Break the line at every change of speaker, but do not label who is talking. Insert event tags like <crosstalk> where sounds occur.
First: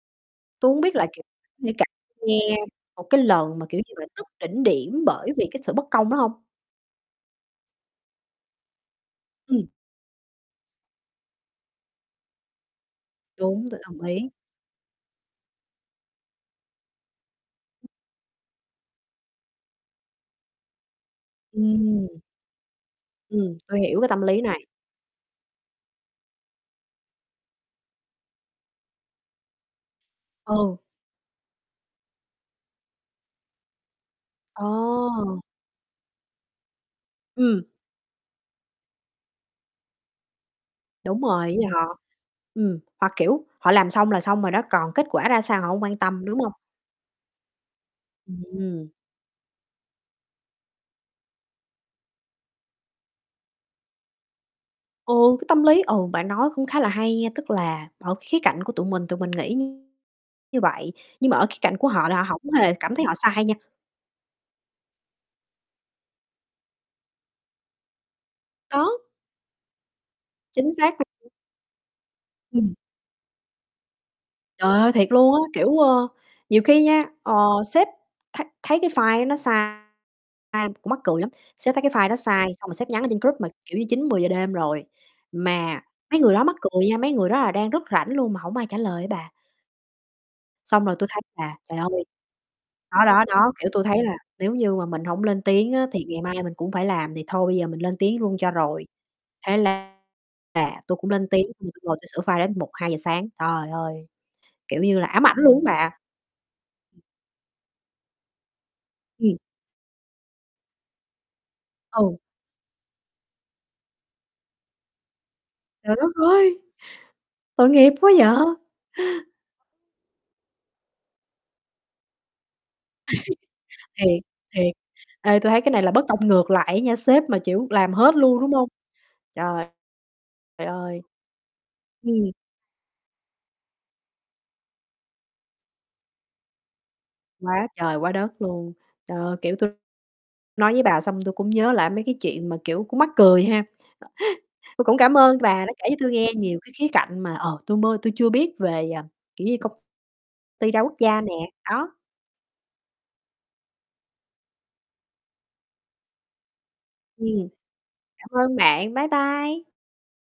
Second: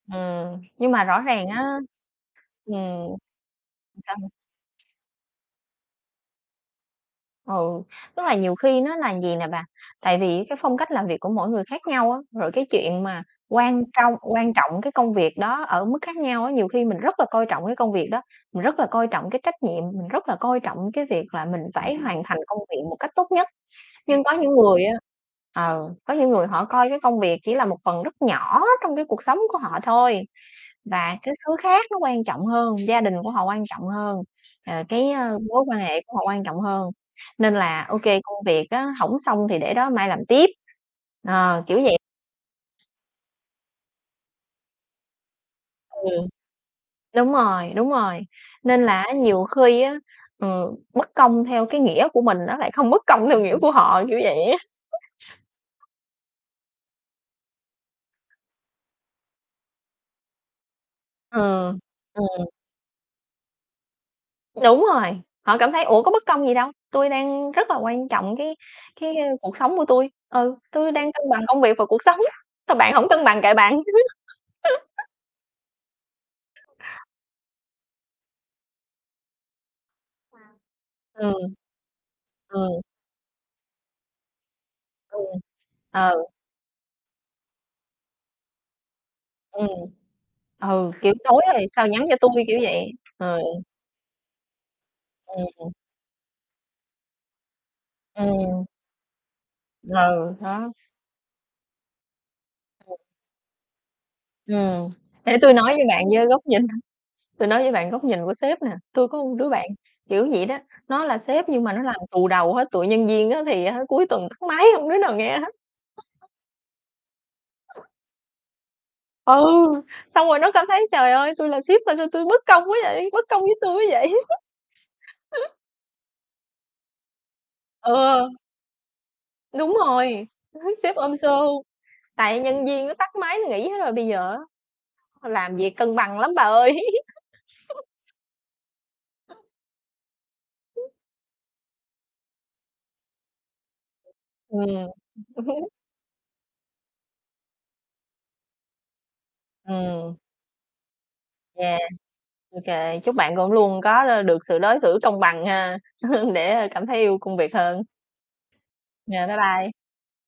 Ừm,
Tui hổng
nhưng
biết
mà
là,
rõ
kiểu
ràng á
như, cả nghe một
ừm.
cái lần mà, kiểu như
<unintelligible>
là,
Sao?
tức đỉnh điểm bởi vì cái sự bất công đó hông?
Ừ, tức là nhiều khi nó là vầy nè bà.
Ừm.
Tại vì cái phong cách làm việc của mỗi người khác nhau á, rồi cái chuyện mà
Đúng, tui
quan
đồng
trong
ý.
quan trọng cái công việc đó ở mức khác nhau á. Nhiều khi mình rất là coi trọng cái công việc đó, mình rất là coi trọng cái trách nhiệm, mình rất là coi trọng cái việc là mình phải
Ừm.
hoàn thành công viện một cách tốt nhất.
Ừm, tôi hiểu cái tâm
Nhưng có
lý
những
này.
người á ờ, có những người họ coi cái công việc chỉ là một phần rất nhỏ trong cái cuộc sống của họ thôi,
Ừ.
và cái thứ khác nó quan trọng hơn, gia đình của họ quan trọng hơn, ờ, cái, ơ,
A!
mối quan hệ của họ quan trọng hơn, nên
Ừm.
là ô kê, công việc á hổng xong thì để đó mai làm tiếp.
Đúng rồi, ý
Ờ,
là
kiểu vậy.
họ ừm, họ, kiểu, họ làm xong là xong rồi đó, còn kết quả ra sao họ hông quan
Ừm.
tâm, đúng hông?
Đúng rồi, đúng rồi, nên
Ừm.
là á, nhiều khi á, ừ, bất công theo cái nghĩa của mình nó lại không bất công theo nghĩa của họ, kiểu vậy á.
Ừ, cái tâm lý ừ, bạn nói cũng khá là hay nha, tức là ở khía cạnh của tụi mình, tụi mình nghĩ như vậy, nhưng mà
Ừ,
ở khía cạnh của họ là
ừ.
họ hông hề cảm thấy họ sai nha.
Đúng rồi, họ cảm thấy, ủa, có bất công gì đâu, tui đang rất là quan trọng cái
Có.
cái cuộc sống của tui. Ừ,
Chính
tui
xác
đang cân
<unintelligible>
bằng công việc và cuộc sống,
Ừm.
ờ, bạn hổng cân bằng kệ bạn.
Trời ơi, thiệt
<chuckles>
luôn á. Kiểu, ơ, nhiều khi nha, ờ, sếp thấy thấy cái file nó sai, ai cũng
<unintelligible>
mắc cười lắm,
Ừ.
sếp thấy cái file đó sai, xong rồi
Ừ.
sếp nhắn ở trên group mà, kiểu như 9:00, 10:00 đêm rồi,
Ừm,
mà mấy
ừ.
người đó mắc cười nha, mấy người đó là đang rất rảnh luôn mà hổng ai trả lời á bà.
Ừm,
Xong
ừ,
rồi tui
kiểu,
thấy
tối
là,
rồi,
trời
sao nhắn
ơi.
cho tui, kiểu vậy.
Đó, đó,
Ừ.
đó, kiểu, tui thấy là nếu như mà mình hổng lên
Ừm, ừm.
tiếng á thì ngày mai mình cũng phải làm, thì thôi bây giờ mình lên tiếng luôn cho
Ừm.
rồi. Thế la
Ừ, đó.
là, tui cũng lên tiếng xong rồi tui ngồi tui sửa file đến một hai
Ừ.
giờ sáng. Trời ơi, kiểu
Ừm,
như là, ám ảnh
để tui
luôn á
nói với
bà.
bạn, với góc nhìn tui nói với bạn góc nhìn của sếp nè. Tui có một
Ừm.
đứa bạn kiểu vậy đó, nó là sếp nhưng mà nó làm
Ừ.
xù đầu hết, tụi nhân viên á, thì á, cuối tuần tắt máy, hông đứa nào nghe hết.
Trời đất
<chuckles>
ơi! Tội nghiệp quá vậy.
Ừ, xong rồi nó cảm thấy, trời ơi! Tui là sếp mà sao tui bất công quá vậy, bất công với tui
<chuckles>
quá
Thiệt,
vậy.
thiệt, ê, tui
<chuckles>
thấy cái này là bất công ngược lại á nha, sếp mà, chiểu, làm hết
Ờ.
luôn, đúng hông? Trời.
Đúng rồi,
Trời
<chuckles> sếp
ơi.
ôm show.
Ừm.
Tại nhân viên nó tắt máy nó nghỉ hết rồi, bây giờ á, làm việc cân bằng lắm bà ơi.
Quá
<chuckles>
trời quá đất luôn! Ờ, kiểu, tui nói với bà xong tui cũng nhớ lại mấy cái chuyện mà, kiểu, cũng mắc cười ha. <chuckles> Tui
Ừm.
cũng cảm ơn bà
<chuckles>
đã kể cho tui nghe nhiều cái khía cạnh mà, ờ, tui mơ tui chưa biết về, ờ, kiểu như, công
Ừm.
ty đa quốc gia nè,
Yeah,
đó.
ô kê, chúc bạn cũng luôn có đ được sự đối xử công bằng ha, <chuckles> để cảm thấy yêu công
Ừm.
việc hơn.
Cảm ơn bạn. Bye
Yeah, bye bye.
bye.